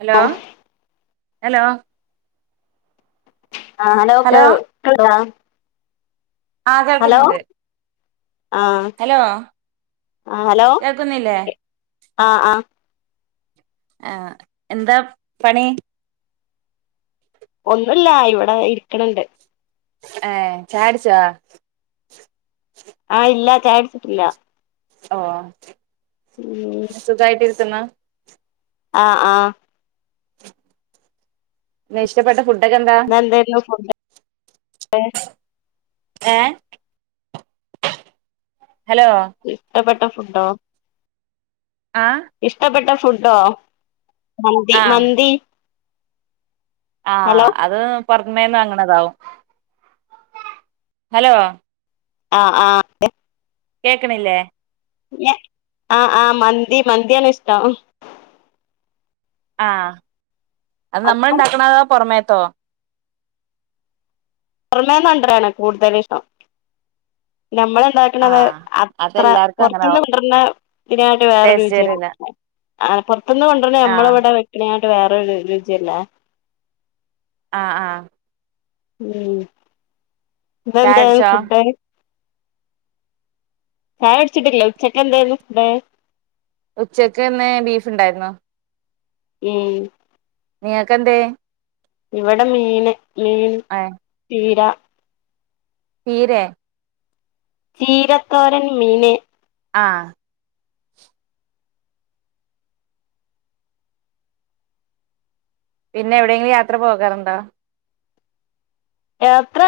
Hello ഓ hello ആഹ് hello കേൾ കേൾക്കുണോ ആഹ് കേൾക്കുന്നുണ്ട് ആഹ് ഹലോ ആഹ് ഹലോ കേൾക്കുന്നില്ലേ ആഹ് ആഹ് ആഹ് എന്താ പണി ഒന്നൂല്ല ഇവിടെ ഇരിക്കണ് ണ്ട് ഏഹ് ചായൊടിച്ചോ ആഹ് ഇല്ല ചായൊടിച്ചിട്ടില്ല ഓഹ് ഉം സുഖായിട്ടിരുത്തുന്ന ആഹ് ആഹ് ഇഷ്ടപ്പട്ട ഫുഡൊക്കെന്താ എന്തായിരുന്നു ഫുഡ് ഏ ഹലോ ഇഷ്ടപ്പെട്ട ഫുഡോ ആ ഇഷ്ടപ്പെട്ട ഫുഡോ മന്തി ആ മന്തി ഹലോ ആഹ് അത് പുറത്തുമേന്നന്ന് വാങ്ങണതാവും ഹലോ ആഹ് ആഹ് കേൾക്കണില്ലേ ഞ ആഹ് ആഹ് മന്തി മന്തിയാണ് ഇഷ്ടം ആഹ് അത് നമ്മൾ അധികം ഉണ്ടാക്കണതോ പുറമേത്തോ പുറമേ നണ്ടരാണ് കൂടുതല ഇഷം നമ്മളെണ്ടാ ആ ക്കുന്നത്. അത്ര അതെല്ലാർക്കും പുറത്തന്ന് അങ്ങനാവും കൊണ്ടാരുന്ന ഇതിനായിട്ട് വേറൊരു ടേസ്റ്റ് രുചിയാ വരില്ല ആഹ് പുറത്തനിന്ന് കൊണ്ടോരണ ആ നമ്മള ഇവിടെ വെക്കണായിട്ട് വേറൊരു രുചിയല്ല ആഹ് ആഹ് ഉം ഇന്ന്എന്തേനി ചായടിച്ചോ ഫുഡ് ചായ കുടിച്ചിട്ടിലെ ഉച്ചക്ക് എന്തേനി ഫുഡ് ഉച്ചക്ക്ന്ന് ബീഫ് ഉണ്ടായിരുന്നു ഉം നിങ്ങൾക്ക് എന്തേ ഇവിടെ മീന് മീൻ ഏ തീര പിരെ ചീരത്തോരൻ മീന് ആഹ് പിന്നെ എവിടെയെങ്കിലും യാത്ര പോകാറുണ്ടോ യാത്ര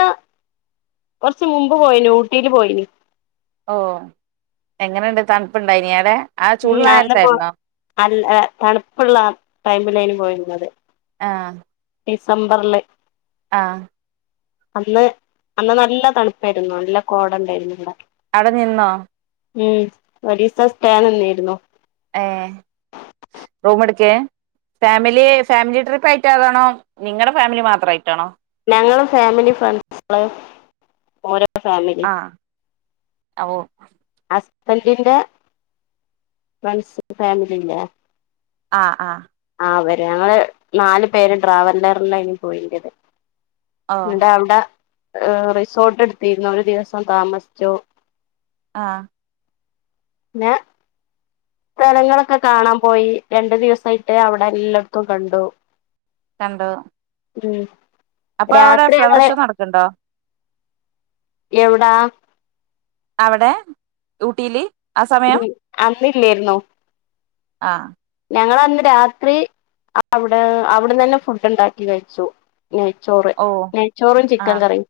കുറച്ച് മുമ്പ് പോയന് ഊട്ടിയില് പോയന് ഓ എങ്ങനെുണ്ട് തണുപ്പുണ്ടായിനിടെ ഉം അന്നപ്പോ അല്ല തണുപ്പുള്ള ടൈമിലന് പോയിരുന്നത് ആഹ് ഡിസംബറില് ആഹ് അന്ന് അന്ന് നല്ല തണുപ്പായിരുന്നു നല്ല കോട ഉണ്ടായിരുന്നു ഇവിടെ അവിടെ നിന്നോ ഉം ഒഡീസ സ്റ്റൻന്നായിന്നോ ഏഹ്‌ റോമടക്ക ഫാമിലി ഫാമിലി ട്രിപ്പ് ആയിട്ട് അതാണോ നിങ്ങളുടെ ഫാമിലി മാത്രം ആയിട്ടാണോ ഞങ്ങള് ഫാമിലി ഫ്രണ്ട്സള് ഓരോ ഫാമിലി ആഹ് ഓഹ്‌ ഹസ്ബൻറിന്റെ ഫ്രണ്ട്സി ഫാമിലിന്റെ ആഹ് ആഹ് ആഹ് വര ഞങ്ങള് നാലല് പേര് ട്രാവലറിലായിന് പോയിറ്റേ ഓ അവിടെ റിസോർട്ട് എടുത്തിരുന്നു ഒരു ദിവസം താമസിച്ചു ആഹ് പിന്നെ സ്ഥലങ്ങളൊക്കെ കാണാൻ പോയി രണ്ടു ദിവസമായിട്ട് അവിടെ എല്ലായിടത്തും കണ്ടു കണ്ടോ ഉം രാത്രി ഫ്ലവർ അങ്ങനെ ഷോ നടക്ക്ണ്ടോ എവിടാ അവിടെ ഊട്ടിലെ അന്ന് ഇല്ലായിന്നോ ആഹ് ഞങ്ങളെ അന്ന് രാത്രി അവിടെ അവിടെന്ന് തന്നെ ഫുഡ് ഉണ്ടാക്കി കഴിച്ചു നെയ്ച്ചോറ് ഓ നെയ്ച്ചോറും ചിക്കൻ ആഹ് കറിയും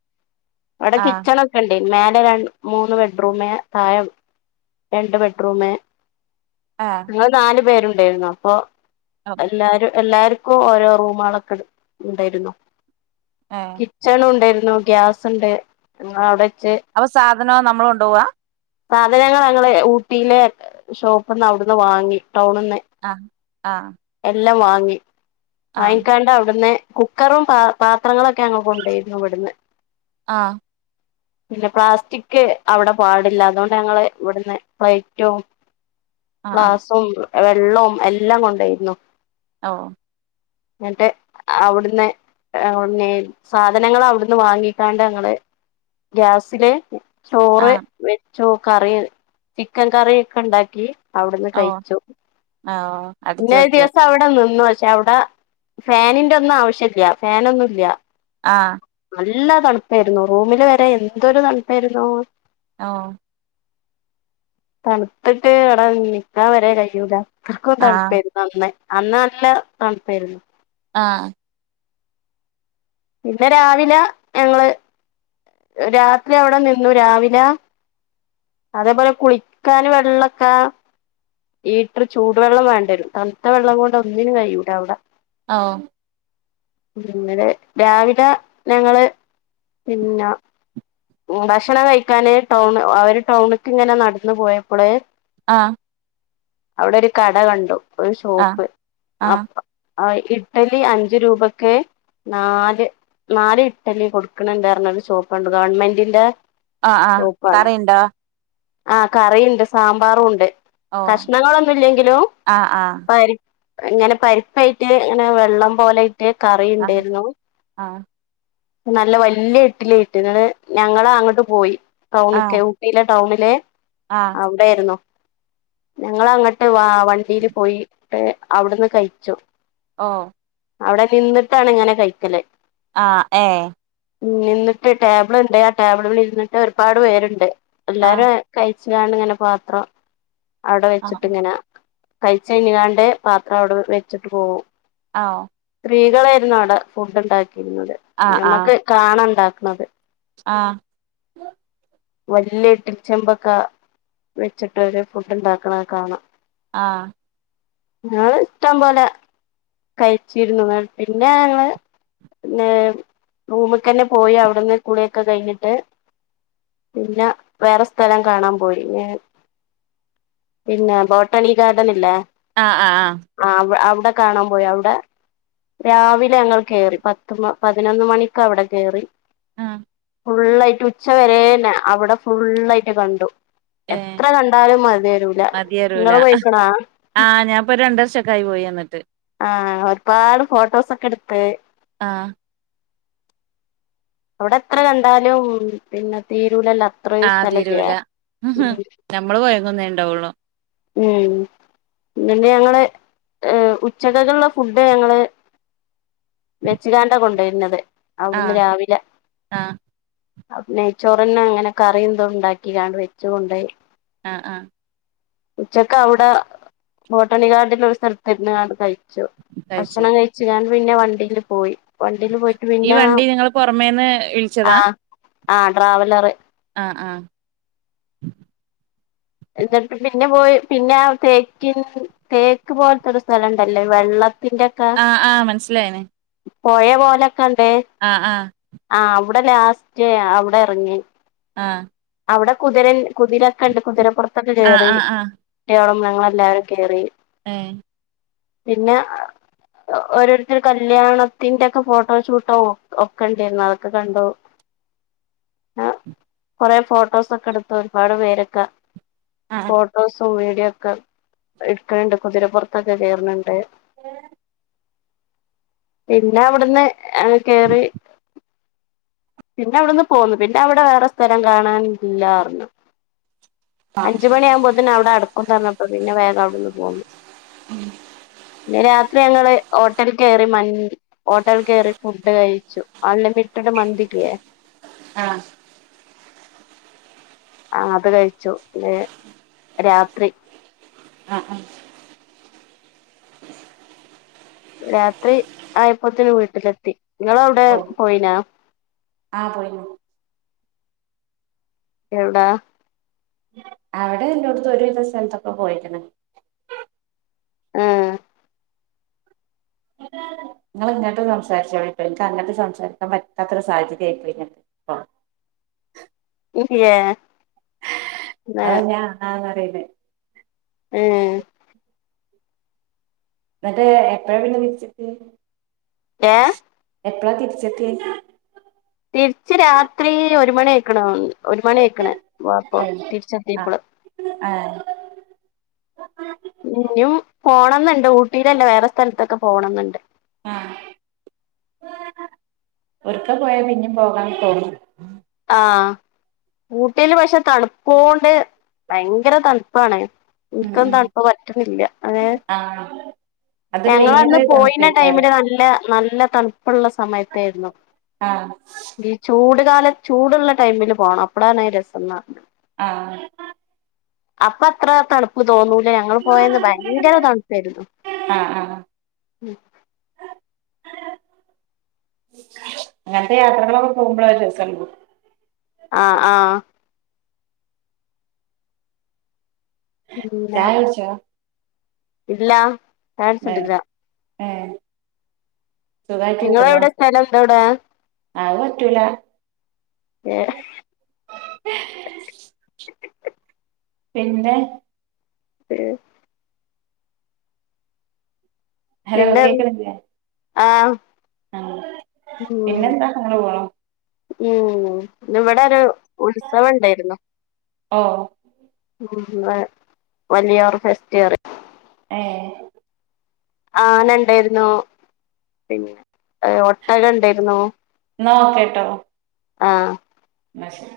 അവിടെ ആഹ് കിച്ചൺ ണ്ടേ മേലെ ര മൂന്ന് ബെഡ്റൂമെ താഴെ രണ്ട് ബെഡ്റൂം ആഹ് അത് നാലു പേരുണ്ടായിരുന്നു അപ്പൊ ഓ എല്ലാരും എല്ലാരും ഓരോ റൂമുകളൊക്കെ ഉണ്ടായിന്നു ആഹ്‌ കിച്ചൺ ഉണ്ടായിരുന്നു ഗ്യാസ് ഉണ്ട് ഞങൾ അവിടെ വച്ച് അപ്പൊ സാധനം നമ്മള് കൊണ്ടുപോവാ സാധനങ്ങൾ ഞങ്ങള് ഊട്ടിയിലെ ഷോപ്പിനിന്ന് അവിടുന്ന് വാങ്ങി ടൈ ണുന്ന് ആഹ്‌ ആഹ്‌ എല്ലാം വാങ്ങി വാങ്ങിക്കാണ്ട് അവിടുന്ന് കുക്കറും പ പാത്രങ്ങളൊക്കെ ഞങൾ കൊണ്ടുപോയിരുന്നു ഇവിടുന്ന് ആഹ് ഇല്ല പ്ലാസ്റ്റിക് അവിടെ പാടില്ല അതുകൊണ്ട് ഞങ്ങള് ഇവിടുന്ന് പ്ലേറ്റും ആഹ് ആഹ് ഗ്ലാസും വെള്ളവും എല്ലാം കൊണ്ടയിരുന്നു ഓഹ്‌ എന്നിട്ട് അവിടുന്ന് അവിടുന്ന് സാധനങ്ങ അവിടുന്ന് വാങ്ങിക്കാണ്ട് ഞങ്ങള് ഗ്യാസില് ആ ചോറ് വെച്ചു കറി ചിക്കൻ കറി ഒക്കെ ഉണ്ടാക്കി അവിടുന്ന് ഓ കഴിച്ചു ആ ഓ അടിച്ചു പിന്നേ ഒരു അടിച്ചു ദിവസം അവിടെ നിന്നു പക്ഷെ അവിടെ ഫാനിന്റെ ഒന്നും ആവശ്യംല്ല ഫാനൊന്നുംല്ല ആഹ് നല്ല തണുപ്പായിരുന്നു റൂമില് വരെ എന്തൊരു തണുപ്പായിരുന്നു ആഹ് തണുത്തിട്ട് അവിടെ നിക്കാൻ വരെ കഴിയൂല്ല അത്രർക്കും ആ തണുപ്പായിരുന്ന് നന്നെ അന്ന് നല്ല തണുപ്പായിരുന്നു ആഹ് പിന്ന രാവിലെ ഞങ്ങള് രാത്രി അവിടെ നിന്നു രാവിലെ അതേപോലെ കുളിക്കൻ വെള്ളമൊക്കാ ഈറ്റർ ചൂടുവെള്ളം വേണ്ടവരും തണു വെള്ളം കൊണ്ട് ഒന്നിനുംകഴിയൂല അവിടെ ആ പിന്നത് രാവില ഞങ്ങള് പിന്നെ ഭക്ഷണം കഴിക്കാന് ടൗണ് അവര് ടൗണക്ക് ഇങ്ങനെ നടന്ന പോയപ്പോള് ആഹ് അവിടെ ഒരു കട കണ്ടു ഒരു ആ ഷോപ്പ് ആ അപ്പ ആ ഇട്ടലി അഞ്ച് രൂപക്ക് നാല് നാല് ഇഡലി കൊടുക്കണണ്ടായിരുന്ന ഒരു ഷോപ്പുണ്ട് ഗവൺമെന്റ് ഇല ആ ആ ഷോപ്പാണ് കറിയുണ്ടോ ആഹ് കറിയുണ്ട് സാമ്പാറും ഉണ്ട് ഓ കഷ്ണങ്ങളൊന്നുംല്ലെങ്കിലും ആ ആ പരിപ്പ് ഇങ്ങനെ പരിപ്പായിട്ട് ഇങ്ങനെ വെള്ളം പോലൊയിട്ട് ആ കറിുണ്ടായിരുന്നു ആ നല്ല വലിയ ഇഡലി കിട്ടും ഞങ്ങള അങ്ങോട്ട് പോയി ആ ടൗണൊക്കെ യിലെ ടൗണിലെ ആ അവിടെ ആായിരുന്നു ഞങ്ങ ൾ അങ്ങോട്ട് വ വണ്ടിയില് പോയിട്ട് ഫുഡ്‌ അവിടുന്ന് കഴിച്ചു ഓ അവിടെ ന്നിന്നിട്ടാണ് ങ്ങനെ കഴിക്കല് ആഹ് ഏ നിന്നിട്ട് ടേബിള് ണ്ട് ആ ടേബിള്മേ ഇര്ന്നിട്ട് ഒര്പാട് പേര്ണ്ട് ആ എല്ലാരും കഴിച്ച്കാണ്ട് ങ്ങനെ പാത്രം അവിടെ ആ വെച്ചിട്ട്ങ്ങനെ കഴ്ച്ചഴ്ഞ്കാണ്ട് പാത്രം അവ്ടെ വെച്ചിട്ട് പോവും ആഹ് സ്ത്രീകളെര്ന്നു അവിടെ ഫുഡ് ണ്ടാക്കിയിരുന്നത് ആ ഞമ്മക്ക് കാണ ണ്ടാക് ണത് ആഹ് വല്ല്യെ ട്ടി ചെമ്പൊക്കെ വെച്ചിട്ടൊര് ഫുഡ് ണ്ടാക്ക്‌ണേ കാണാ ആഹ് ഞങ്ങള് ഇഷ്ടം പോലെ കഴിച്ചിരുന്നു പിന്നെ ഞങ്ങള് പിന്ന റൂമ്ക്കെന്നെ പോയ അവിട്ന്ന് കുളിയൊക്കെ കഴിഞ്ഞിട്ട് പിന്നെ വേറെ സ്ഥലം കാണാം പോയി പിന്നെ ബോട്ടാണി ഗാർഡനി ല്ലേ ആഹ് ആഹ് ആഹ് ആഹ് അവ്ടെ കാണാൻ പോയി അവ്ടെ രാവിലെ ഞങ്ങൾ കെറി പത്ത് മ പതിനൊന്ന് മണിക്ക് അവ്ടെ കെറി ആഹ് ഫുള്ളായ്ട്ട് ഉച്ച വരെന്നെ അവ്ടെ ഫുള്ളായിട്ട് കണ്ടു ഏ എത്ര കണ്ടാലും മതി വെരൂല മതിയരൂല ഇങ്ങള് പോയ്ക്ക്‌ണാ കൈ പോയി എന്നിട്ട് ആഹ് ഒര് പാട് ഫോട്ടോസൊക്കെ ട്ത്ത് ആഹ് ഇവടെ എത്ര കണ്ടാലും പിന്നെ തീരുലല്ലോ ആഹ് തീരൂല ഞമ്മള് കൊയ്ങ്ങുന്നേ ണ്ടാവുള്ളു. ഉം പിന്ന ഞങ്ങള് ഏ ഉച്ചക്കെക്ക്‌ള്ള ഫുഡ് ഞങ്ങള് വെച്ച്കാണ്ടാ കൊണ്ടേയ്ര്ന്നത് ആ അവ്ട്ന്ന് രാവിലെ ആ നെയ്‌ചൊറെന്നെ അങ്ങനെ കറിതും ണ്ടാക്കിക്കാണ്ട് വെച്ച് കൊണ്ടോയി. ആഹ് ആഹ് ഉച്ചക്ക് അവ്ടെ ബോട്ടാണി ഗാർഡിലോര് സ്ഥലത്ത്ര്ന്ന് കാണ്ട് കഴിച്ചു. കഴിച്ചു ഭക്ഷണം കഴി ഞാൻ പിന്നെ വണ്ടില് പോയി വണ്ടില് പോയിട്ട് ഈ പിന്നെ വണ്ടി നിങ്ങള് പൊറമേന്ന് വിളിച്ചതാ ആഹ് ആഹ് ട്രാവലറ് ആഹ് ആഹ് എന്നിട്ട് പിന്നെ പോയി പിന്നെ തേക്കി തേക്ക് പോലത്തോര് സ്ഥലംണ്ടല്ലോ വെള്ള ത്ത്‌ ന്റെക്കെ ആഹ് ആഹ് മനസ്സിലായിന് പോഴ പോലൊക്കെണ്ട് ആഹ് ആഹ് ആഹ് അവ്ടെ ലാസ്റ്റ് അവ്ടെ എറ്ങ്ങി ആഹ് അവ്ടെ കുതിരൻ കുതിരൊക്കെ ണ്ട് കുതിരപ്പോറ്ത്തൊക്കെ ആഹ് കേറി. ആഹ് ആഹ് ട്ടികളും ഞങ്ങളെല്ലാരും കേറി ഏ പിന്നെ ഓരോര്ത്തര് കല്യാണത്തിന്റെക്കെ ഫോട്ടോഷൂട്ടോ ഒക്കെ ണ്ടേര്ന്നു അതൊക്കെ കണ്ടു. [inaudible] ആഹ് കൊറേ ഫോട്ടോസൊക്കെ ടുത്തു ഒരുപാട് പേരൊക്കെ ആഹ് ഫോട്ടോസും വീഡിയോ ക്കെ എട്ക്ണ് ണ്ട് കുതിരപ്പോറ്ത്തൊക്കെ കേറ്ണ്ണ്ട് ഏ പിന്നെ അവിട്ന്ന് കേറി പിന്നെ അവിടെന്ന് പോന്നു പിന്നെ അവിടെ വേറെ സ്ഥലം കാണാനില്ലാറ്ഞ്ഞു അഞ്ചുമണിയമ്പോത്തന്നെ അവിടെ അടക്കുന്നറഞ്ഞപ്പോ പിന്നെ വേഗവടവിന്ന് പോന്നു. [inaudible] രാത്രിങ്ങള് ഹോട്ടൽ കേറി മന്തി ഹോട്ടൽ കേറി ഫുഡ് കയിച്ചു. അൺലിമിറ്റട് മന്തില്ലേ? ആഹ് ആ അത് കയിച്ചു പിന്നരാത്രി ആഹ് ആ രാത്രി ആയപ്പോത്തന് വീട്ടിലെത്തി നിങ്ങളെവിടെ ഓഹ് പോയിനാ ആഹ് പോയിന് എവ്ടാ അവിടെല്ലൊട്ത്തും ഒരുവിധ സ്ഥലത്തൊക്കെ പോയിക്ണ് ആഹ് ഇങ്ങള് ഇങ്ങട്ട് സംസാരിച്ചോളിട്ടോ എൻക്ക് അങ്ങോട്ട് സംസാരിക്കാൻ പറ്റാത്തൊരു സാഹചര്യയായിപോയിണ് ഹ്‌ഹിയേ അതാ ഞാൻ ആ ന്നറിണ മ് എന്നിട്ടേ എപ്പഴാപിന്നെ തിരിച്ചെത്തിയേ ഏഹ് എപ്പളാ തിരിച്ചെത്തിയേ തിരിച്ച് രാത്രി ഒരു മണിയായ്ക്കണ് ഒരു മണിയിക്ക്ണ് പ്പോ ആഹ് ആഹ് തിരിച്ചെത്തിയപ്പോള് ആഹ് ഇഞ്ഞും പോണന്നുണ്ട് ഊട്ടിയിലല്ലേ വേറെ സ്ഥലത്തൊക്കെ പോണന്നുണ്ട്. ആഹ് ഒരിക്ക പോയാപിന്നും പോകാൻ തോന്നു. ആഹ് ഊട്ടില് പഷെ തണുപ്പോണ്ട് ഭയങ്കര തൺപ്പാണ് ഉം എനിക്കൊന്നു ഉം തൺപ്പ്പറ്റുന്നില്ല അതെ ആഹ് അതൊരു ഞങ്ങളന്ന് വേറൊരു പോയിന തണുപ്പേക്കാരം ടൈമില് നല്ല നല്ല തൺപ്പുള്ള സമയത്തേയരുന്നു ആഹ് ചൂട്കാല ചൂടുള്ള ടൈമില് പോണം അപ്പളാണ് രസു ആഹ് അപ്പത്ര തണുപ്പ് തോന്നൂല ഞങ്ങള് പോയന്ന് ഭയങ്കര തണുപ്പേരുന്നു ആഹ് ആ ഇങ്ങൻത്തെ യാത്രകളൊക്കെ പോകുമ്പോള് രെസുണ്ടാവു ആഹ് ആഹ് ചായുടിച്ചോ ഇല്ലാ ഏഹ് ഏഹ് സുഖായിട്ടക്കരിക്കന്നാ നിങ്ങളെവിടെ സ്ഥലം എന്തവിടെ അഹ് പറ്റൂലാ ഏഹ് പിന്നെ [unintelligible] ഹലോ പിന്നെ കേക്കണില്ലേ ആഹ് ആഹ് ഉം പിന്നെന്താ അങ്ങനെ പോണു ഉം ഇവിടൊരു ഉത്സവണ്ടേരുന്നു ഓഹ് ഉം വേ വല്യോർഫെസ്റ്റ്റിയും ഏഹ് ആനണ്ടേര്ന്നോ പിന്നെ ഒട്ടകണ്ടേര്ന്നോ ന്നാ ഓക്കെട്ടോ ആഹ് മശെ